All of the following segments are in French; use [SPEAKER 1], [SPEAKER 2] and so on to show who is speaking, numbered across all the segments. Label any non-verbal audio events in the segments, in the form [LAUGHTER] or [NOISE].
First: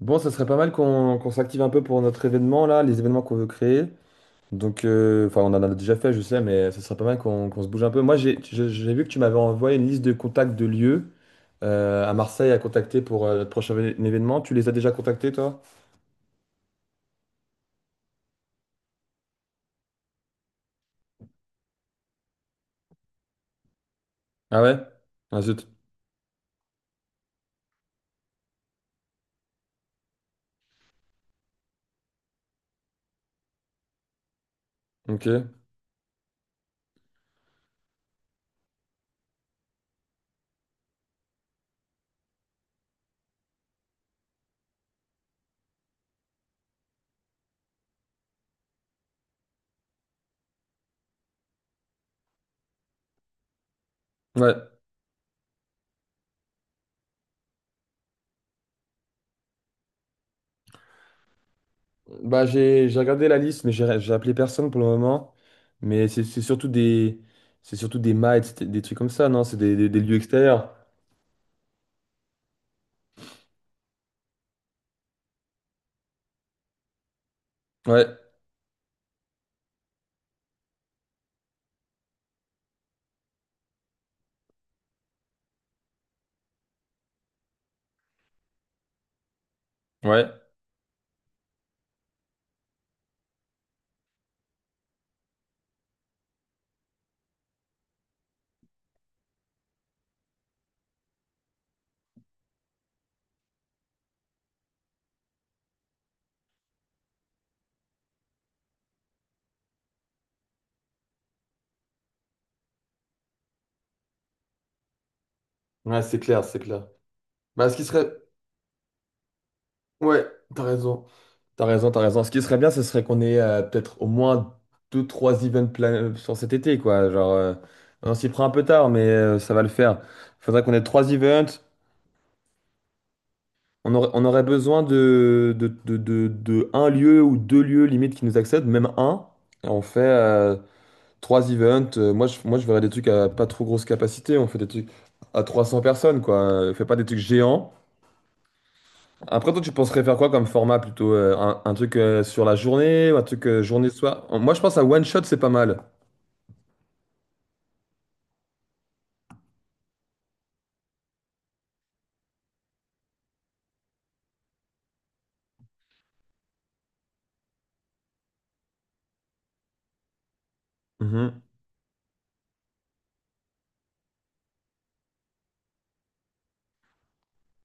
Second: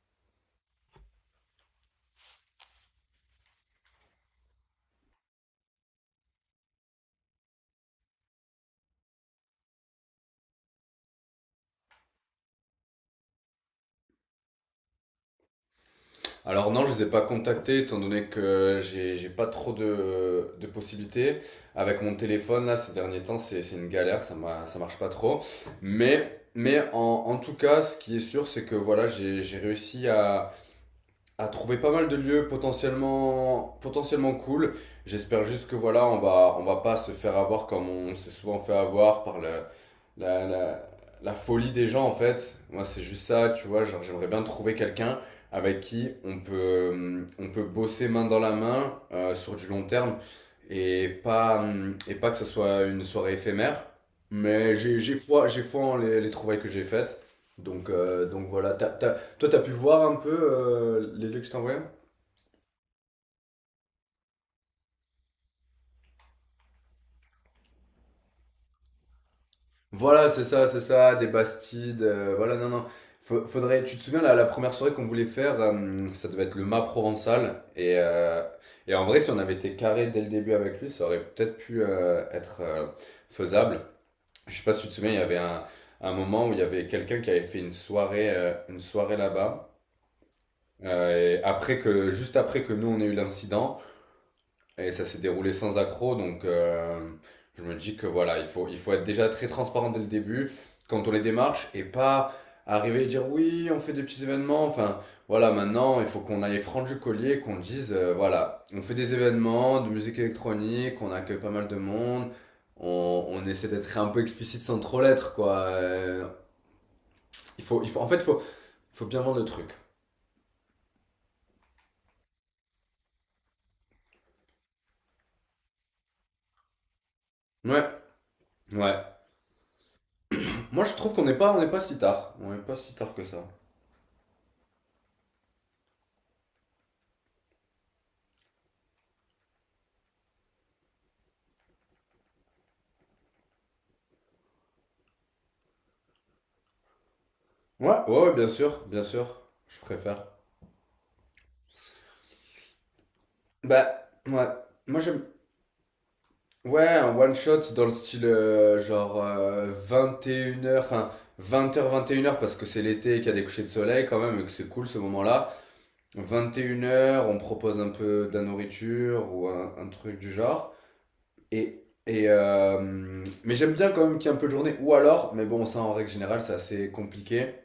[SPEAKER 1] Bon, ça serait pas mal qu'on s'active un peu pour notre événement là, les événements qu'on veut créer. Donc, on en a déjà fait, je sais, mais ça serait pas mal qu'on se bouge un peu. Moi, j'ai vu que tu m'avais envoyé une liste de contacts de lieux à Marseille à contacter pour notre prochain événement. Tu les as déjà contactés, toi?
[SPEAKER 2] Alors non, je les ai pas contactés étant donné que j'ai pas trop de possibilités. Avec mon téléphone, là, ces derniers temps, c'est une galère,
[SPEAKER 1] Ah ouais?
[SPEAKER 2] ça marche pas
[SPEAKER 1] Ah
[SPEAKER 2] trop.
[SPEAKER 1] zut.
[SPEAKER 2] Mais en tout cas, ce qui est sûr, c'est que voilà, j'ai réussi à trouver pas mal de lieux potentiellement, potentiellement cool.
[SPEAKER 1] Ok.
[SPEAKER 2] J'espère juste que voilà, on va pas se faire avoir comme on s'est souvent fait avoir par la, la, la folie des gens en fait. Moi, c'est juste ça, tu vois. Genre, j'aimerais bien trouver quelqu'un avec qui on peut bosser main dans la main sur du long terme et pas que ça soit une soirée éphémère.
[SPEAKER 1] Ouais.
[SPEAKER 2] Mais j'ai foi en les trouvailles que j'ai faites. Donc voilà, toi, t'as pu voir un peu les lieux que je t'envoyais.
[SPEAKER 1] Bah, j'ai regardé la liste, mais j'ai appelé personne pour le moment. Mais c'est surtout des c'est surtout des mites, des trucs comme ça, non? C'est des, des lieux
[SPEAKER 2] Voilà,
[SPEAKER 1] extérieurs.
[SPEAKER 2] c'est ça, des Bastides, voilà, non, non. Faudrait, tu te souviens, la première soirée qu'on voulait faire, ça devait être le mât provençal. Et,
[SPEAKER 1] Ouais.
[SPEAKER 2] euh, et en vrai, si on avait été carré dès le début avec lui, ça aurait peut-être pu être faisable. Je sais pas si tu te souviens, il y avait un moment où il y avait quelqu'un qui avait fait une soirée là-bas.
[SPEAKER 1] Ouais.
[SPEAKER 2] Et juste après que nous, on ait eu l'incident. Et ça s'est déroulé sans accroc, donc je me dis que voilà, il faut être déjà très transparent dès le début quand on les démarche et pas arriver et dire oui, on fait des petits événements. Enfin, voilà, maintenant, il faut qu'on aille franc du collier, qu'on dise voilà, on fait des événements de musique électronique, on accueille pas mal de monde, on essaie d'être un peu explicite sans trop l'être, quoi.
[SPEAKER 1] Ouais, c'est clair, c'est clair. Bah, ce qui
[SPEAKER 2] Il faut, en
[SPEAKER 1] serait.
[SPEAKER 2] fait, il faut bien vendre le truc.
[SPEAKER 1] Ouais, t'as raison. T'as raison, t'as raison. Ce qui serait bien, ce serait qu'on ait peut-être au moins deux, trois events plan sur cet été, quoi. Genre,
[SPEAKER 2] Ouais,
[SPEAKER 1] on s'y prend un peu tard,
[SPEAKER 2] ouais.
[SPEAKER 1] mais ça va le faire. Faudrait qu'on ait
[SPEAKER 2] Moi, je
[SPEAKER 1] trois
[SPEAKER 2] trouve qu'on n'est pas,
[SPEAKER 1] events.
[SPEAKER 2] on n'est pas si tard. On n'est pas si tard que ça.
[SPEAKER 1] On aurait besoin de un lieu ou deux lieux limite qui nous accèdent, même un. Et on fait trois events. Moi, je verrais des trucs à pas trop grosse capacité. On fait des trucs à 300 personnes, quoi. Fais pas des trucs géants.
[SPEAKER 2] Ouais, ouais, ouais, bien sûr,
[SPEAKER 1] Après, toi, tu
[SPEAKER 2] je
[SPEAKER 1] penserais faire
[SPEAKER 2] préfère.
[SPEAKER 1] quoi comme format plutôt? Un truc sur la journée ou un truc
[SPEAKER 2] Bah,
[SPEAKER 1] journée-soir?
[SPEAKER 2] ouais,
[SPEAKER 1] Moi, je pense à
[SPEAKER 2] moi
[SPEAKER 1] one shot,
[SPEAKER 2] j'aime.
[SPEAKER 1] c'est pas mal.
[SPEAKER 2] Ouais, un one shot dans le style genre 21 heures, enfin 20 heures, 21 heures, parce que c'est l'été et qu'il y a des couchers de soleil quand même et que c'est cool ce moment-là. 21 heures, on propose un peu de la nourriture ou un truc du genre.
[SPEAKER 1] Mhm.
[SPEAKER 2] Mais j'aime bien quand même qu'il y ait un peu de journée. Ou alors, mais bon, ça en règle générale, c'est assez compliqué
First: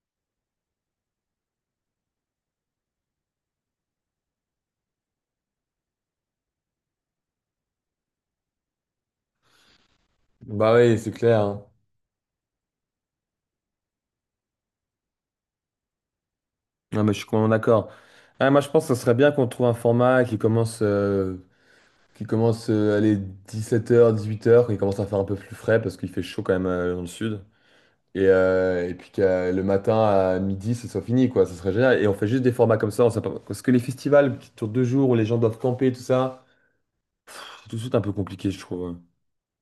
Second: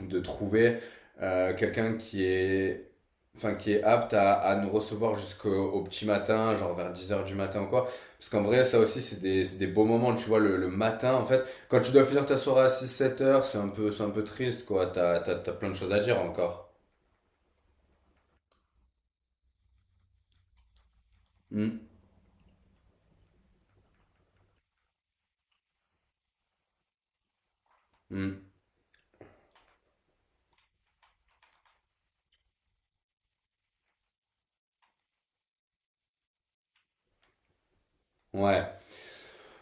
[SPEAKER 2] de trouver quelqu'un enfin, qui est apte à nous recevoir jusqu'au au petit matin, genre vers 10 heures du matin ou quoi. Parce qu'en vrai, ça aussi, c'est des beaux moments, tu vois, le
[SPEAKER 1] Bah oui, c'est
[SPEAKER 2] matin, en
[SPEAKER 1] clair,
[SPEAKER 2] fait.
[SPEAKER 1] hein.
[SPEAKER 2] Quand tu dois finir ta soirée à six sept heures, c'est un peu triste, quoi. T'as plein de choses à dire encore.
[SPEAKER 1] Ah, mais je suis complètement d'accord. Ah, moi, je pense que ce serait bien qu'on trouve un format
[SPEAKER 2] Hmm,
[SPEAKER 1] qui commence 17h, 18h, qui commence à faire un peu plus frais parce qu'il fait chaud quand même dans le sud.
[SPEAKER 2] hmm.
[SPEAKER 1] Et puis que le matin à midi, ce soit fini, quoi. Ce serait génial. Et on fait juste des formats comme ça. On sait pas. Parce que les festivals qui durent deux jours où les gens doivent camper, tout ça, c'est tout de suite un peu compliqué, je
[SPEAKER 2] Ouais.
[SPEAKER 1] trouve.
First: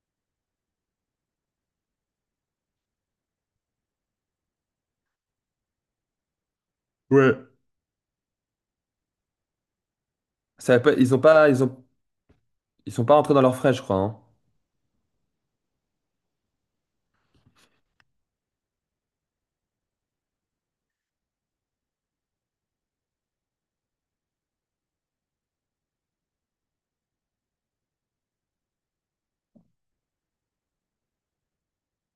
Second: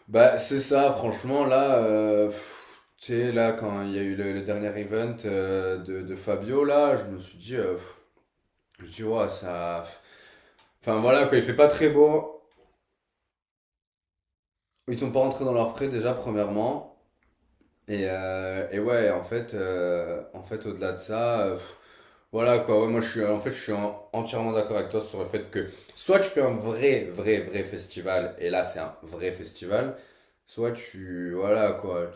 [SPEAKER 2] Bah, c'est ça, franchement, là, tu sais, là, quand il y a eu le dernier event de Fabio, là, je me suis
[SPEAKER 1] Ouais.
[SPEAKER 2] dit. Tu vois, ça.
[SPEAKER 1] Ça va pas-
[SPEAKER 2] Enfin voilà, quoi, il fait pas très beau.
[SPEAKER 1] ils sont pas rentrés dans leurs frais, je crois, hein.
[SPEAKER 2] Ils sont pas rentrés dans leurs frais déjà, premièrement. Et ouais, en fait au-delà de ça, voilà quoi. Ouais, moi, en fait, je suis entièrement d'accord avec toi sur le fait que soit tu fais un vrai, vrai, vrai festival, et là, c'est un vrai festival, soit tu. Voilà quoi.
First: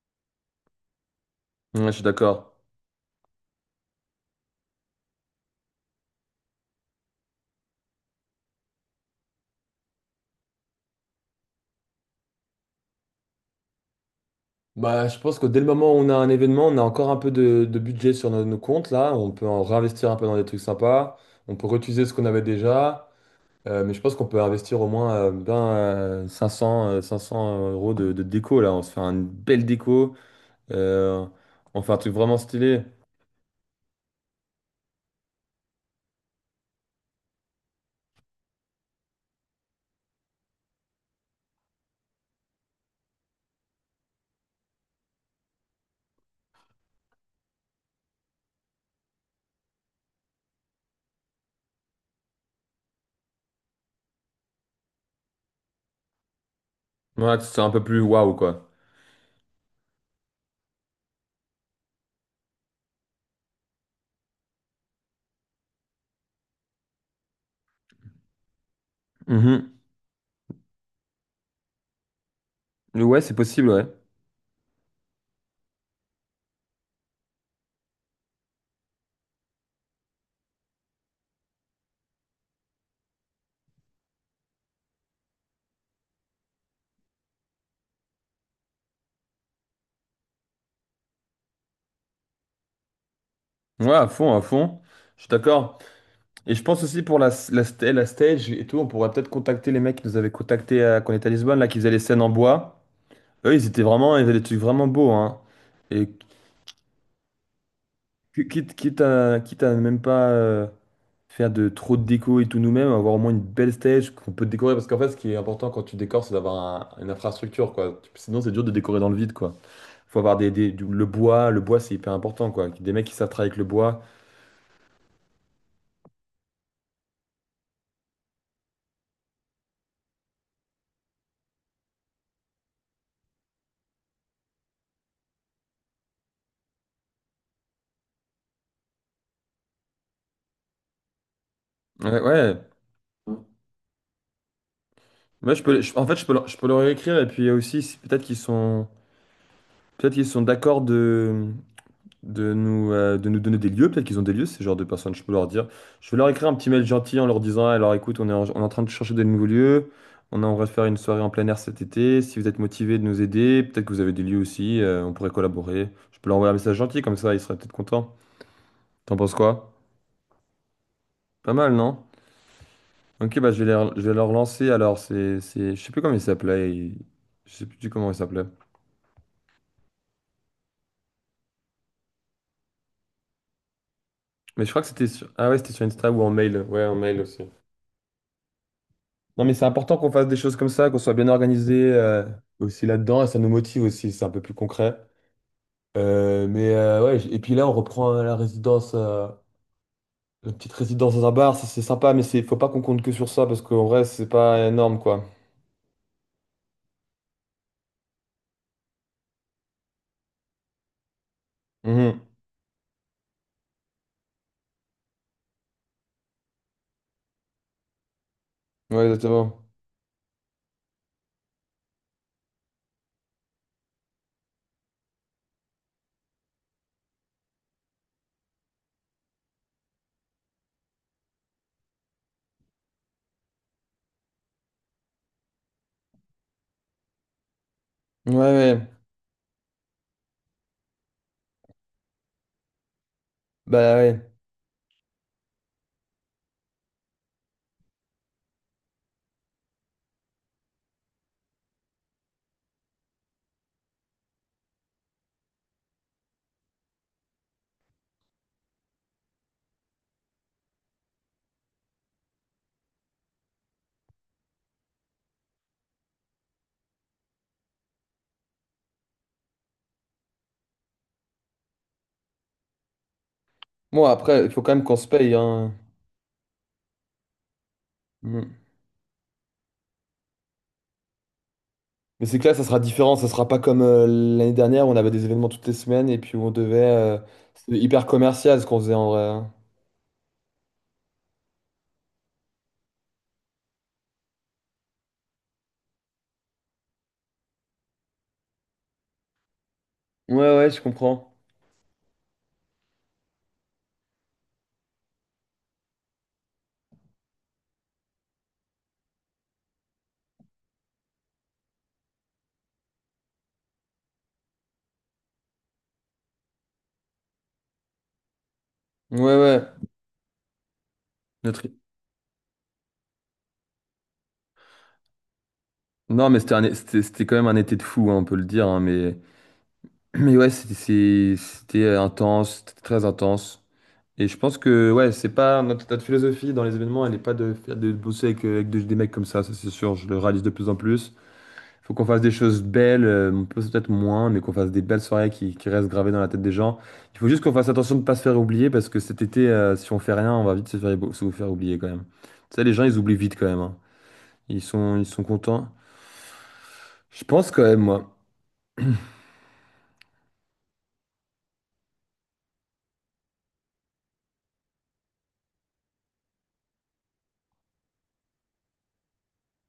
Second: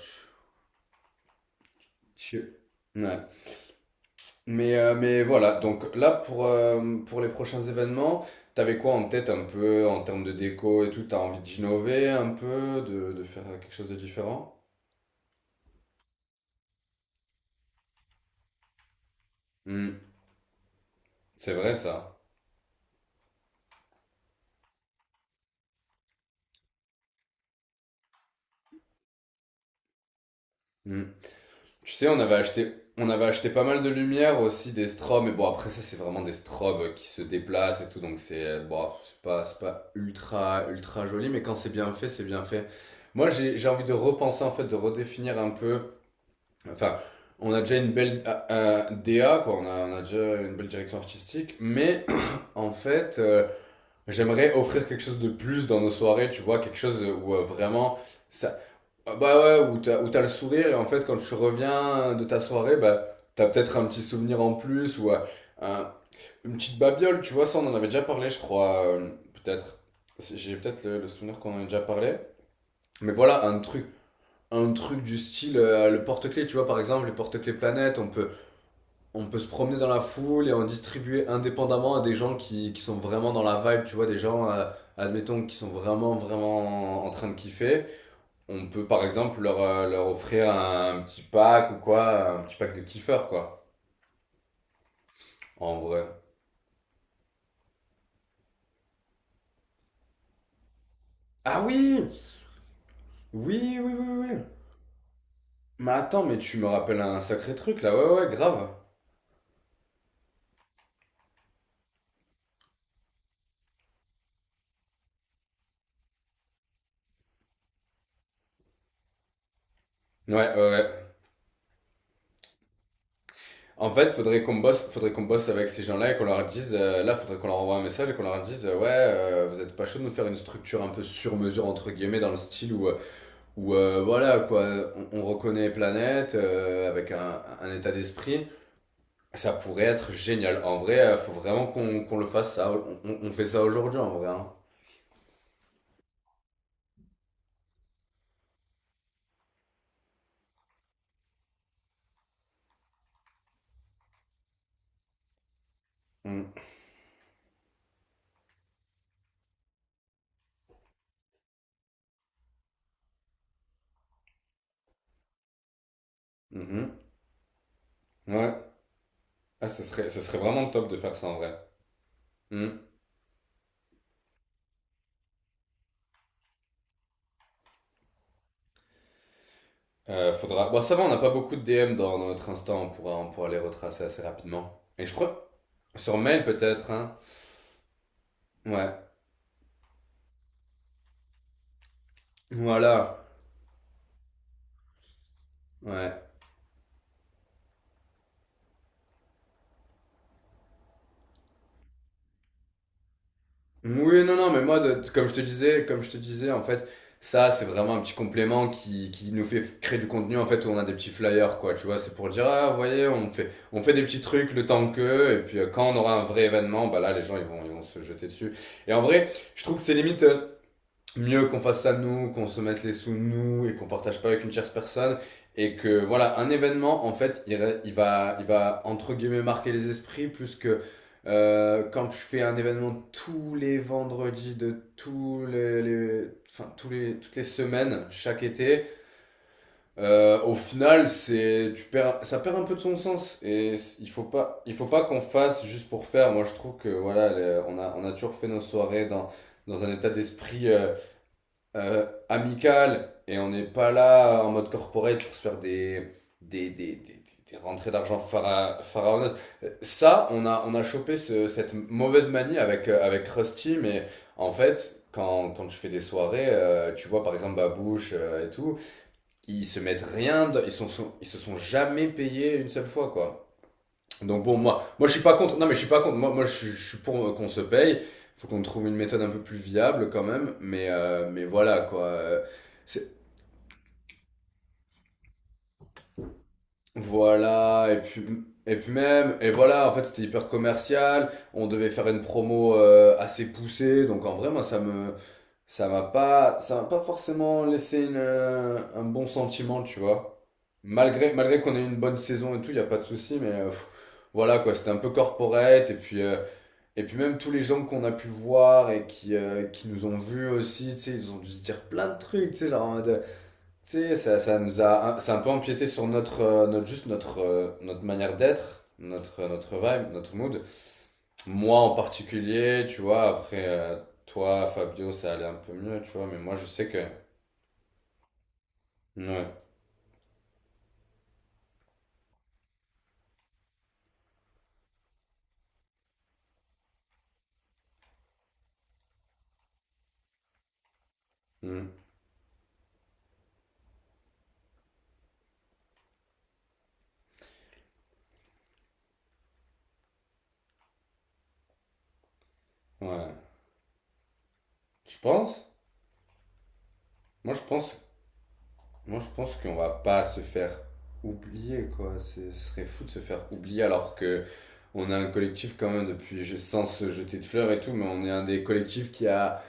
[SPEAKER 1] Ouais, je suis
[SPEAKER 2] Tu...
[SPEAKER 1] d'accord.
[SPEAKER 2] tu- Ouais. Mais voilà, donc là pour les prochains événements, t'avais quoi en tête un peu en termes de déco et tout? T'as envie d'innover un peu, de faire quelque chose de différent?
[SPEAKER 1] Bah, je pense que dès le moment où on a un événement, on a encore un peu de budget sur nos comptes là. On peut en
[SPEAKER 2] Hmm,
[SPEAKER 1] réinvestir un peu dans des trucs sympas.
[SPEAKER 2] c'est
[SPEAKER 1] On peut
[SPEAKER 2] vrai
[SPEAKER 1] réutiliser ce
[SPEAKER 2] ça.
[SPEAKER 1] qu'on avait déjà. Mais je pense qu'on peut investir au moins 500 euros de déco là. On se fait une belle déco.
[SPEAKER 2] Hmm.
[SPEAKER 1] Euh, on fait
[SPEAKER 2] Tu
[SPEAKER 1] un
[SPEAKER 2] sais,
[SPEAKER 1] truc
[SPEAKER 2] on avait
[SPEAKER 1] vraiment
[SPEAKER 2] acheté,
[SPEAKER 1] stylé.
[SPEAKER 2] on avait acheté pas mal de lumière aussi, des strobes, mais bon après ça c'est vraiment des strobes qui se déplacent et tout, donc c'est bon, c'est pas ultra ultra joli, mais quand c'est bien fait, c'est bien fait. Moi j'ai envie de repenser en fait, de redéfinir un peu. Enfin, on a déjà une belle DA, quoi. On a déjà une belle direction artistique. Mais [COUGHS] [CLEARS THROAT] en fait, j'aimerais offrir quelque chose de plus dans nos soirées, tu vois, quelque chose où
[SPEAKER 1] Ouais, que ce soit un peu
[SPEAKER 2] vraiment.
[SPEAKER 1] plus waouh
[SPEAKER 2] Ça,
[SPEAKER 1] quoi.
[SPEAKER 2] ah, bah ouais, où t'as le sourire et en fait, quand tu reviens de ta soirée, bah, t'as peut-être un petit souvenir en plus ou un- une petite babiole, tu vois. Ça, on en avait déjà parlé, je crois,
[SPEAKER 1] Mhm.
[SPEAKER 2] peut-être. J'ai peut-être le souvenir qu'on en a déjà parlé. Mais
[SPEAKER 1] Ouais, c'est
[SPEAKER 2] voilà, un
[SPEAKER 1] possible, ouais.
[SPEAKER 2] truc un truc du style le porte-clés, tu vois, par exemple, les porte-clés planète, on peut se promener dans la foule et en distribuer indépendamment à des gens qui sont vraiment dans la vibe, tu vois, des gens, admettons, qui sont vraiment, vraiment en train de kiffer. On peut, par exemple, leur offrir un petit pack ou quoi, un petit pack de kiffeurs, quoi,
[SPEAKER 1] Ouais, à fond, à fond. Je suis d'accord.
[SPEAKER 2] en vrai.
[SPEAKER 1] Et je pense aussi pour la stage et tout, on pourrait peut-être contacter les mecs qui nous avaient contactés quand on était à Lisbonne,
[SPEAKER 2] Ah
[SPEAKER 1] là, qui faisaient les
[SPEAKER 2] oui.
[SPEAKER 1] scènes en bois. Eux, ils
[SPEAKER 2] Oui,
[SPEAKER 1] étaient
[SPEAKER 2] oui, oui,
[SPEAKER 1] vraiment, ils
[SPEAKER 2] oui,
[SPEAKER 1] avaient
[SPEAKER 2] oui.
[SPEAKER 1] des trucs vraiment beaux, hein.
[SPEAKER 2] Mais
[SPEAKER 1] Et
[SPEAKER 2] attends, mais tu me rappelles un sacré truc, là, ouais, ouais, grave.
[SPEAKER 1] quitte à même pas faire de trop de déco et tout nous-mêmes, avoir au moins une belle stage qu'on peut décorer. Parce qu'en fait, ce qui est important quand tu décores, c'est d'avoir un- une infrastructure, quoi. Sinon, c'est dur de décorer dans le vide, quoi. Faut
[SPEAKER 2] Ouais,
[SPEAKER 1] avoir
[SPEAKER 2] ouais, ouais.
[SPEAKER 1] le bois, c'est hyper important, quoi. Des mecs qui savent travailler avec le
[SPEAKER 2] En
[SPEAKER 1] bois.
[SPEAKER 2] fait, faudrait qu'on bosse avec ces gens-là et qu'on leur dise, là, faudrait qu'on leur envoie un message et qu'on leur dise, vous êtes pas chaud de nous faire une structure un peu sur mesure entre guillemets dans le style où, voilà quoi, on reconnaît Planète avec un état d'esprit. Ça pourrait être génial. En vrai, faut vraiment qu'on
[SPEAKER 1] Ouais,
[SPEAKER 2] le
[SPEAKER 1] ouais.
[SPEAKER 2] fasse ça. On fait ça aujourd'hui en vrai, hein.
[SPEAKER 1] Moi, je peux, je peux leur écrire et puis aussi, si- peut-être qu'ils sont. Peut-être qu'ils sont d'accord de nous donner des lieux. Peut-être qu'ils ont des lieux, ces genres de personnes. Je peux leur dire. Je vais leur écrire un
[SPEAKER 2] Mm.
[SPEAKER 1] petit mail gentil en leur disant, alors écoute, on est en train de chercher des nouveaux lieux. On aimerait faire une soirée en plein air cet été. Si vous êtes motivé de nous aider, peut-être que vous avez des lieux aussi. On pourrait collaborer. Je peux leur envoyer un message
[SPEAKER 2] Mhm.
[SPEAKER 1] gentil, comme ça, ils seraient peut-être contents.
[SPEAKER 2] Ouais.
[SPEAKER 1] T'en penses
[SPEAKER 2] Ah,
[SPEAKER 1] quoi?
[SPEAKER 2] ce serait vraiment top de faire ça en
[SPEAKER 1] Pas
[SPEAKER 2] vrai.
[SPEAKER 1] mal, non?
[SPEAKER 2] Mm.
[SPEAKER 1] Ok, bah je vais leur lancer. Alors, je sais plus comment il s'appelait. Ils- Je sais plus du comment il s'appelait.
[SPEAKER 2] Bon, ça va, on n'a pas beaucoup de DM dans notre Insta, on pourra les retracer assez
[SPEAKER 1] Mais je crois
[SPEAKER 2] rapidement.
[SPEAKER 1] que c'était
[SPEAKER 2] Et je
[SPEAKER 1] sur... Ah
[SPEAKER 2] crois...
[SPEAKER 1] ouais, c'était sur Insta
[SPEAKER 2] Sur
[SPEAKER 1] ou en
[SPEAKER 2] mail
[SPEAKER 1] mail. Ouais,
[SPEAKER 2] peut-être,
[SPEAKER 1] en
[SPEAKER 2] hein.
[SPEAKER 1] mail aussi.
[SPEAKER 2] Ouais.
[SPEAKER 1] Non, mais c'est important qu'on fasse des choses comme ça, qu'on soit bien organisé aussi là-dedans, et
[SPEAKER 2] Voilà.
[SPEAKER 1] ça nous motive aussi, c'est un peu plus concret.
[SPEAKER 2] Ouais.
[SPEAKER 1] Ouais, j- et puis là, on reprend la résidence, la petite résidence dans un bar, ça, c'est sympa, mais c'est, faut pas qu'on compte que sur ça, parce qu'en vrai,
[SPEAKER 2] Oui,
[SPEAKER 1] c'est
[SPEAKER 2] non, non, mais
[SPEAKER 1] pas
[SPEAKER 2] moi,
[SPEAKER 1] énorme,
[SPEAKER 2] de-
[SPEAKER 1] quoi.
[SPEAKER 2] comme je te disais, comme je te disais, en fait, ça, c'est vraiment un petit complément qui nous fait créer du contenu, en fait, où on a des petits flyers, quoi, tu vois, c'est
[SPEAKER 1] Mhm.
[SPEAKER 2] pour dire, ah, vous voyez, on fait des petits trucs le temps que, et puis quand on aura un vrai événement, bah là, les gens, ils vont se jeter dessus. Et en
[SPEAKER 1] Ouais,
[SPEAKER 2] vrai,
[SPEAKER 1] exactement.
[SPEAKER 2] je trouve que c'est limite, mieux qu'on fasse ça nous, qu'on se mette les sous nous et qu'on partage pas avec une tierce personne, et que voilà, un événement en fait il va entre guillemets marquer les esprits plus que quand je fais un événement tous les vendredis de tous les toutes les semaines
[SPEAKER 1] Ouais,
[SPEAKER 2] chaque été.
[SPEAKER 1] ouais.
[SPEAKER 2] Au final, c'est tu perds ça perd un peu de son sens. Et
[SPEAKER 1] Bah
[SPEAKER 2] il
[SPEAKER 1] ouais.
[SPEAKER 2] faut pas il faut pas qu'on fasse juste pour faire. Moi je trouve que voilà, on a toujours fait nos soirées dans un état d'esprit amical, et on n'est pas là en mode corporate pour se faire des, des, des, des rentrées d'argent pharaoneuses. Ça, on a chopé cette mauvaise manie avec Krusty, mais en fait, quand je fais des soirées, tu vois, par exemple, Babouche et tout, ils se mettent rien, ils se sont jamais payés une seule fois, quoi.
[SPEAKER 1] Bon, après,
[SPEAKER 2] Donc
[SPEAKER 1] il
[SPEAKER 2] bon,
[SPEAKER 1] faut quand même
[SPEAKER 2] moi,
[SPEAKER 1] qu'on se
[SPEAKER 2] moi je suis
[SPEAKER 1] paye,
[SPEAKER 2] pas contre. Non,
[SPEAKER 1] hein.
[SPEAKER 2] mais je suis pas contre. Moi je suis pour qu'on se paye. Faut
[SPEAKER 1] Mhm.
[SPEAKER 2] qu'on trouve une méthode un peu plus viable quand même. Mais voilà quoi.
[SPEAKER 1] Mais c'est que là, ça sera
[SPEAKER 2] C'est-
[SPEAKER 1] différent, ça sera pas comme l'année dernière, où on avait des événements toutes les semaines, et puis où on devait... C'était
[SPEAKER 2] Voilà. Et
[SPEAKER 1] hyper
[SPEAKER 2] puis,
[SPEAKER 1] commercial, ce
[SPEAKER 2] et
[SPEAKER 1] qu'on
[SPEAKER 2] puis
[SPEAKER 1] faisait en vrai,
[SPEAKER 2] même.
[SPEAKER 1] hein.
[SPEAKER 2] Et voilà. En fait, c'était hyper commercial. On devait faire une promo assez poussée. Donc en vrai, moi, ça m'a pas forcément laissé un bon sentiment, tu vois.
[SPEAKER 1] Ouais, ouais, je comprends.
[SPEAKER 2] Malgré qu'on ait eu une bonne saison et tout, il y a pas de souci. Mais voilà quoi. C'était un peu corporate. Et puis même tous les gens qu'on a pu voir et qui nous ont vus aussi, tu sais, ils ont dû se dire plein de trucs, tu sais, genre en mode... Tu sais, ça a un peu empiété sur notre... notre manière d'être,
[SPEAKER 1] Ouais, ouais.
[SPEAKER 2] notre vibe, notre mood.
[SPEAKER 1] Notre-
[SPEAKER 2] Moi en particulier, tu vois, après... toi, Fabio, ça allait un peu mieux, tu vois,
[SPEAKER 1] Non,
[SPEAKER 2] mais
[SPEAKER 1] mais c'était
[SPEAKER 2] moi
[SPEAKER 1] un...
[SPEAKER 2] je
[SPEAKER 1] é-
[SPEAKER 2] sais que...
[SPEAKER 1] c'était quand même un été de fou, hein, on peut le dire, hein, mais...
[SPEAKER 2] Ouais.
[SPEAKER 1] [CLEARS THROAT] mais ouais, c'était intense, c'était très intense. Et je pense que ouais, c'est pas notre philosophie dans les événements, elle n'est pas de, faire- de bosser avec, avec de- des mecs comme ça c'est sûr, je le réalise de plus en plus.
[SPEAKER 2] Mm.
[SPEAKER 1] Faut qu'on fasse des choses belles, on peut peut-être moins, mais qu'on fasse des belles soirées qui restent gravées dans la tête des gens. Il faut juste qu'on fasse attention de ne pas se faire oublier parce que cet été, si on fait rien, on va vite se faire oublier quand même. Tu sais, les gens, ils oublient vite
[SPEAKER 2] Ouais.
[SPEAKER 1] quand même, hein. Ils
[SPEAKER 2] Tu
[SPEAKER 1] sont
[SPEAKER 2] penses?
[SPEAKER 1] contents. Je pense
[SPEAKER 2] Moi
[SPEAKER 1] quand
[SPEAKER 2] je
[SPEAKER 1] même,
[SPEAKER 2] pense
[SPEAKER 1] moi.
[SPEAKER 2] Moi, je pense qu'on va pas se faire oublier, quoi. Ce serait fou de se faire oublier alors que on a un collectif quand même depuis, sans se jeter de fleurs et tout, mais on est un des collectifs qui a,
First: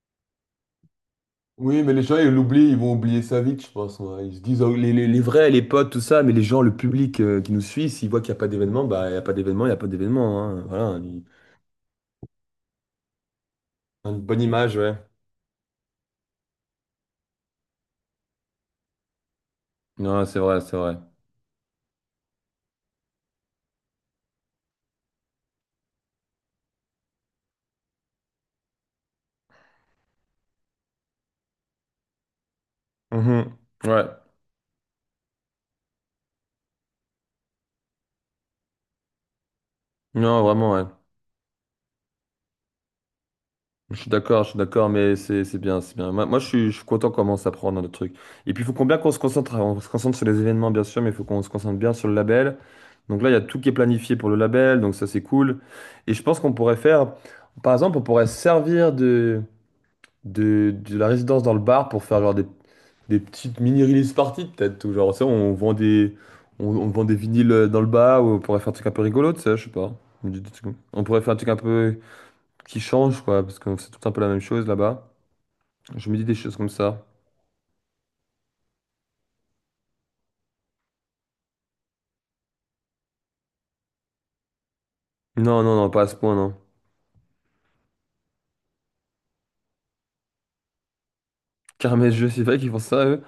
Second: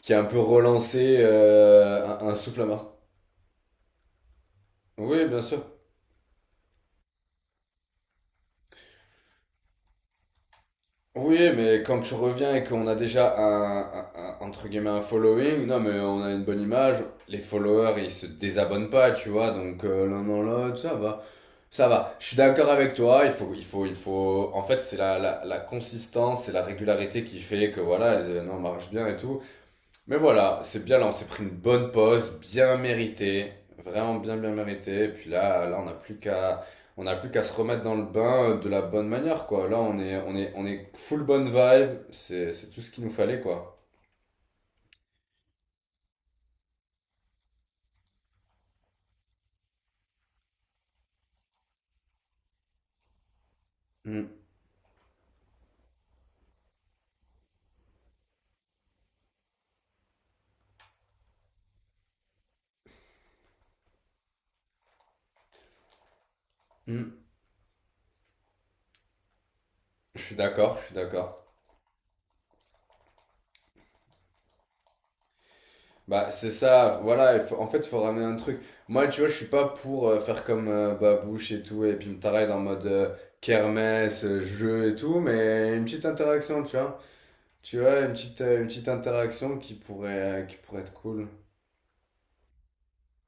[SPEAKER 2] qui a un peu relancé
[SPEAKER 1] Oui, mais les gens, ils
[SPEAKER 2] un souffle à
[SPEAKER 1] l'oublient, ils
[SPEAKER 2] Marseille.
[SPEAKER 1] vont oublier ça vite, je pense, ouais. Ils se disent, oh, les
[SPEAKER 2] Oui, bien
[SPEAKER 1] vrais, les
[SPEAKER 2] sûr.
[SPEAKER 1] potes, tout ça, mais les gens, le public qui nous suit, s'ils voient qu'il n'y a pas d'événement, bah, il n'y a pas d'événement, il n'y a pas d'événement, hein. Voilà,
[SPEAKER 2] Oui, mais quand tu reviens et qu'on a déjà
[SPEAKER 1] une bonne
[SPEAKER 2] entre
[SPEAKER 1] image,
[SPEAKER 2] guillemets,
[SPEAKER 1] ouais.
[SPEAKER 2] un following, non, mais on a une bonne image, les followers, ils se désabonnent pas, tu vois, donc l'un
[SPEAKER 1] Non, c'est
[SPEAKER 2] dans
[SPEAKER 1] vrai, c'est
[SPEAKER 2] l'autre, ça
[SPEAKER 1] vrai.
[SPEAKER 2] va. Ça va, je suis d'accord avec toi, En fait, c'est la consistance et la régularité qui fait que voilà, les événements marchent bien et tout. Mais voilà, c'est bien là, on s'est pris une bonne pause, bien méritée,
[SPEAKER 1] Mhm. Ouais.
[SPEAKER 2] vraiment bien bien méritée. Et puis on n'a plus qu'à se remettre dans le bain de la bonne manière, quoi. Là, on est, on
[SPEAKER 1] Non,
[SPEAKER 2] est, on
[SPEAKER 1] vraiment, ouais.
[SPEAKER 2] est full bonne vibe, c'est tout ce qu'il nous fallait, quoi.
[SPEAKER 1] Je suis d'accord, mais c'est bien, c'est bien. Je suis content comment ça prend dans le truc. Et puis, il faut qu'on se concentre, on se concentre sur les événements, bien sûr, mais il faut qu'on se concentre bien sur le label. Donc là, il y a tout qui est planifié pour le
[SPEAKER 2] Mm,
[SPEAKER 1] label, donc ça, c'est cool. Et je pense qu'on pourrait faire, par exemple, on pourrait servir de la résidence dans le bar pour faire genre des petites mini-release parties, peut-être, ou genre, tu sais, on vend on vend des
[SPEAKER 2] mm.
[SPEAKER 1] vinyles dans le bar, ou on pourrait faire un truc un peu rigolo, tu sais, je sais pas.
[SPEAKER 2] Je
[SPEAKER 1] On
[SPEAKER 2] suis
[SPEAKER 1] dit des trucs comme-
[SPEAKER 2] d'accord, je suis
[SPEAKER 1] on pourrait faire un
[SPEAKER 2] d'accord.
[SPEAKER 1] truc un peu qui change, quoi, parce que c'est tout un peu la même chose là-bas. Je me dis
[SPEAKER 2] Bah,
[SPEAKER 1] des
[SPEAKER 2] c'est
[SPEAKER 1] choses comme
[SPEAKER 2] ça,
[SPEAKER 1] ça.
[SPEAKER 2] voilà, en fait, il faut ramener un truc. Moi, tu vois, je suis pas pour faire comme Babouche et tout, et puis me tarer en mode kermesse, jeu et tout,
[SPEAKER 1] Non, non,
[SPEAKER 2] mais une
[SPEAKER 1] non, pas à
[SPEAKER 2] petite
[SPEAKER 1] ce point, non.
[SPEAKER 2] interaction, tu vois. Tu vois, une petite interaction qui pourrait être cool.
[SPEAKER 1] Caramel jeux c'est vrai qu'ils font ça, eux.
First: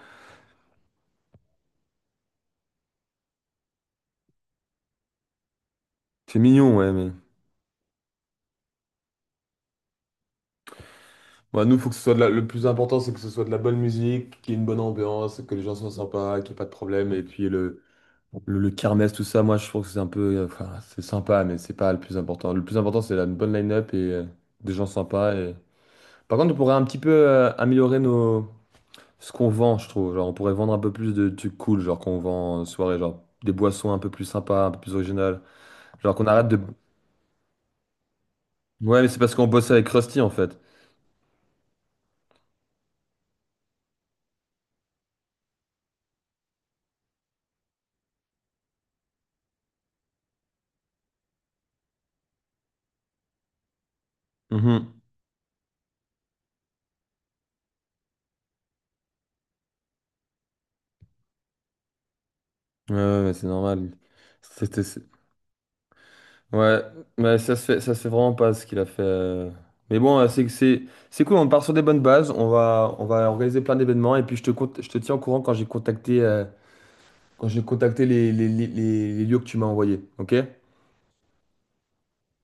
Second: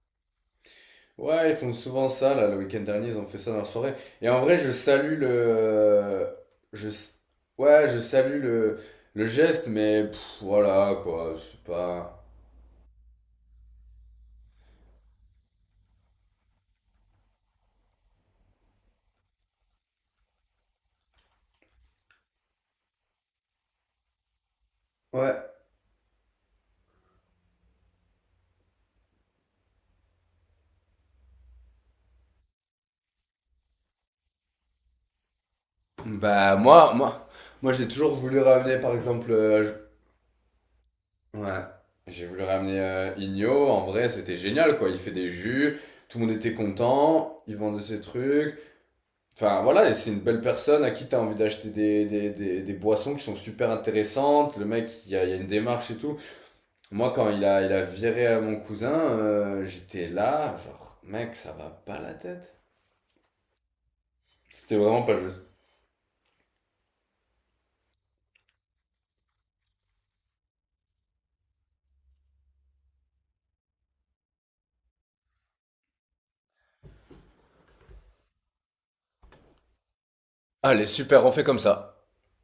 [SPEAKER 2] Ouais, ils font souvent ça, là, le week-end dernier, ils ont fait ça dans la soirée. Et en vrai, je salue le...
[SPEAKER 1] C'est mignon,
[SPEAKER 2] Je...
[SPEAKER 1] ouais, mais.
[SPEAKER 2] s- Ouais, je salue le geste, mais voilà, quoi, c'est
[SPEAKER 1] Bah, nous, faut que ce soit de
[SPEAKER 2] pas...
[SPEAKER 1] la- le plus important, c'est que ce soit de la bonne musique, qu'il y ait une bonne ambiance, que les gens soient sympas, qu'il n'y ait pas de problème. Et puis le kermesse, tout ça, moi, je trouve que c'est un peu. Enfin, c'est sympa, mais c'est pas le plus important. Le plus important, c'est la une bonne line-up et des gens sympas.
[SPEAKER 2] Ouais.
[SPEAKER 1] Et... Par contre, on pourrait un petit peu améliorer ce qu'on vend, je trouve. Genre, on pourrait vendre un peu plus de trucs cool, genre qu'on vend en soirée, genre des boissons un peu plus sympas, un peu plus originales. Genre qu'on arrête
[SPEAKER 2] Bah,
[SPEAKER 1] de.
[SPEAKER 2] moi j'ai toujours voulu ramener, par
[SPEAKER 1] Ouais, mais c'est
[SPEAKER 2] exemple.
[SPEAKER 1] parce qu'on bosse avec Krusty en fait.
[SPEAKER 2] Ouais. J'ai voulu ramener Igno. En vrai, c'était génial, quoi. Il fait des jus, tout le monde était content, il vendait ses trucs. Enfin, voilà, et c'est une belle personne à qui t'as envie d'acheter des boissons qui sont super intéressantes. Le mec,
[SPEAKER 1] Mhm.
[SPEAKER 2] il y a une démarche et tout. Moi, quand il a viré à mon cousin, j'étais là, genre, mec, ça va pas la tête.
[SPEAKER 1] Ouais, ouais, mais c'est normal.
[SPEAKER 2] C'était
[SPEAKER 1] C'était.
[SPEAKER 2] vraiment
[SPEAKER 1] C'est-
[SPEAKER 2] pas juste.
[SPEAKER 1] Ouais, mais ça se fait vraiment pas ce qu'il a fait. Mais bon, c'est que c'est cool, on part sur des bonnes bases, on va organiser plein d'événements et puis je te tiens au courant quand j'ai contacté les lieux que tu m'as envoyés, ok?
[SPEAKER 2] Allez, super, on fait comme ça.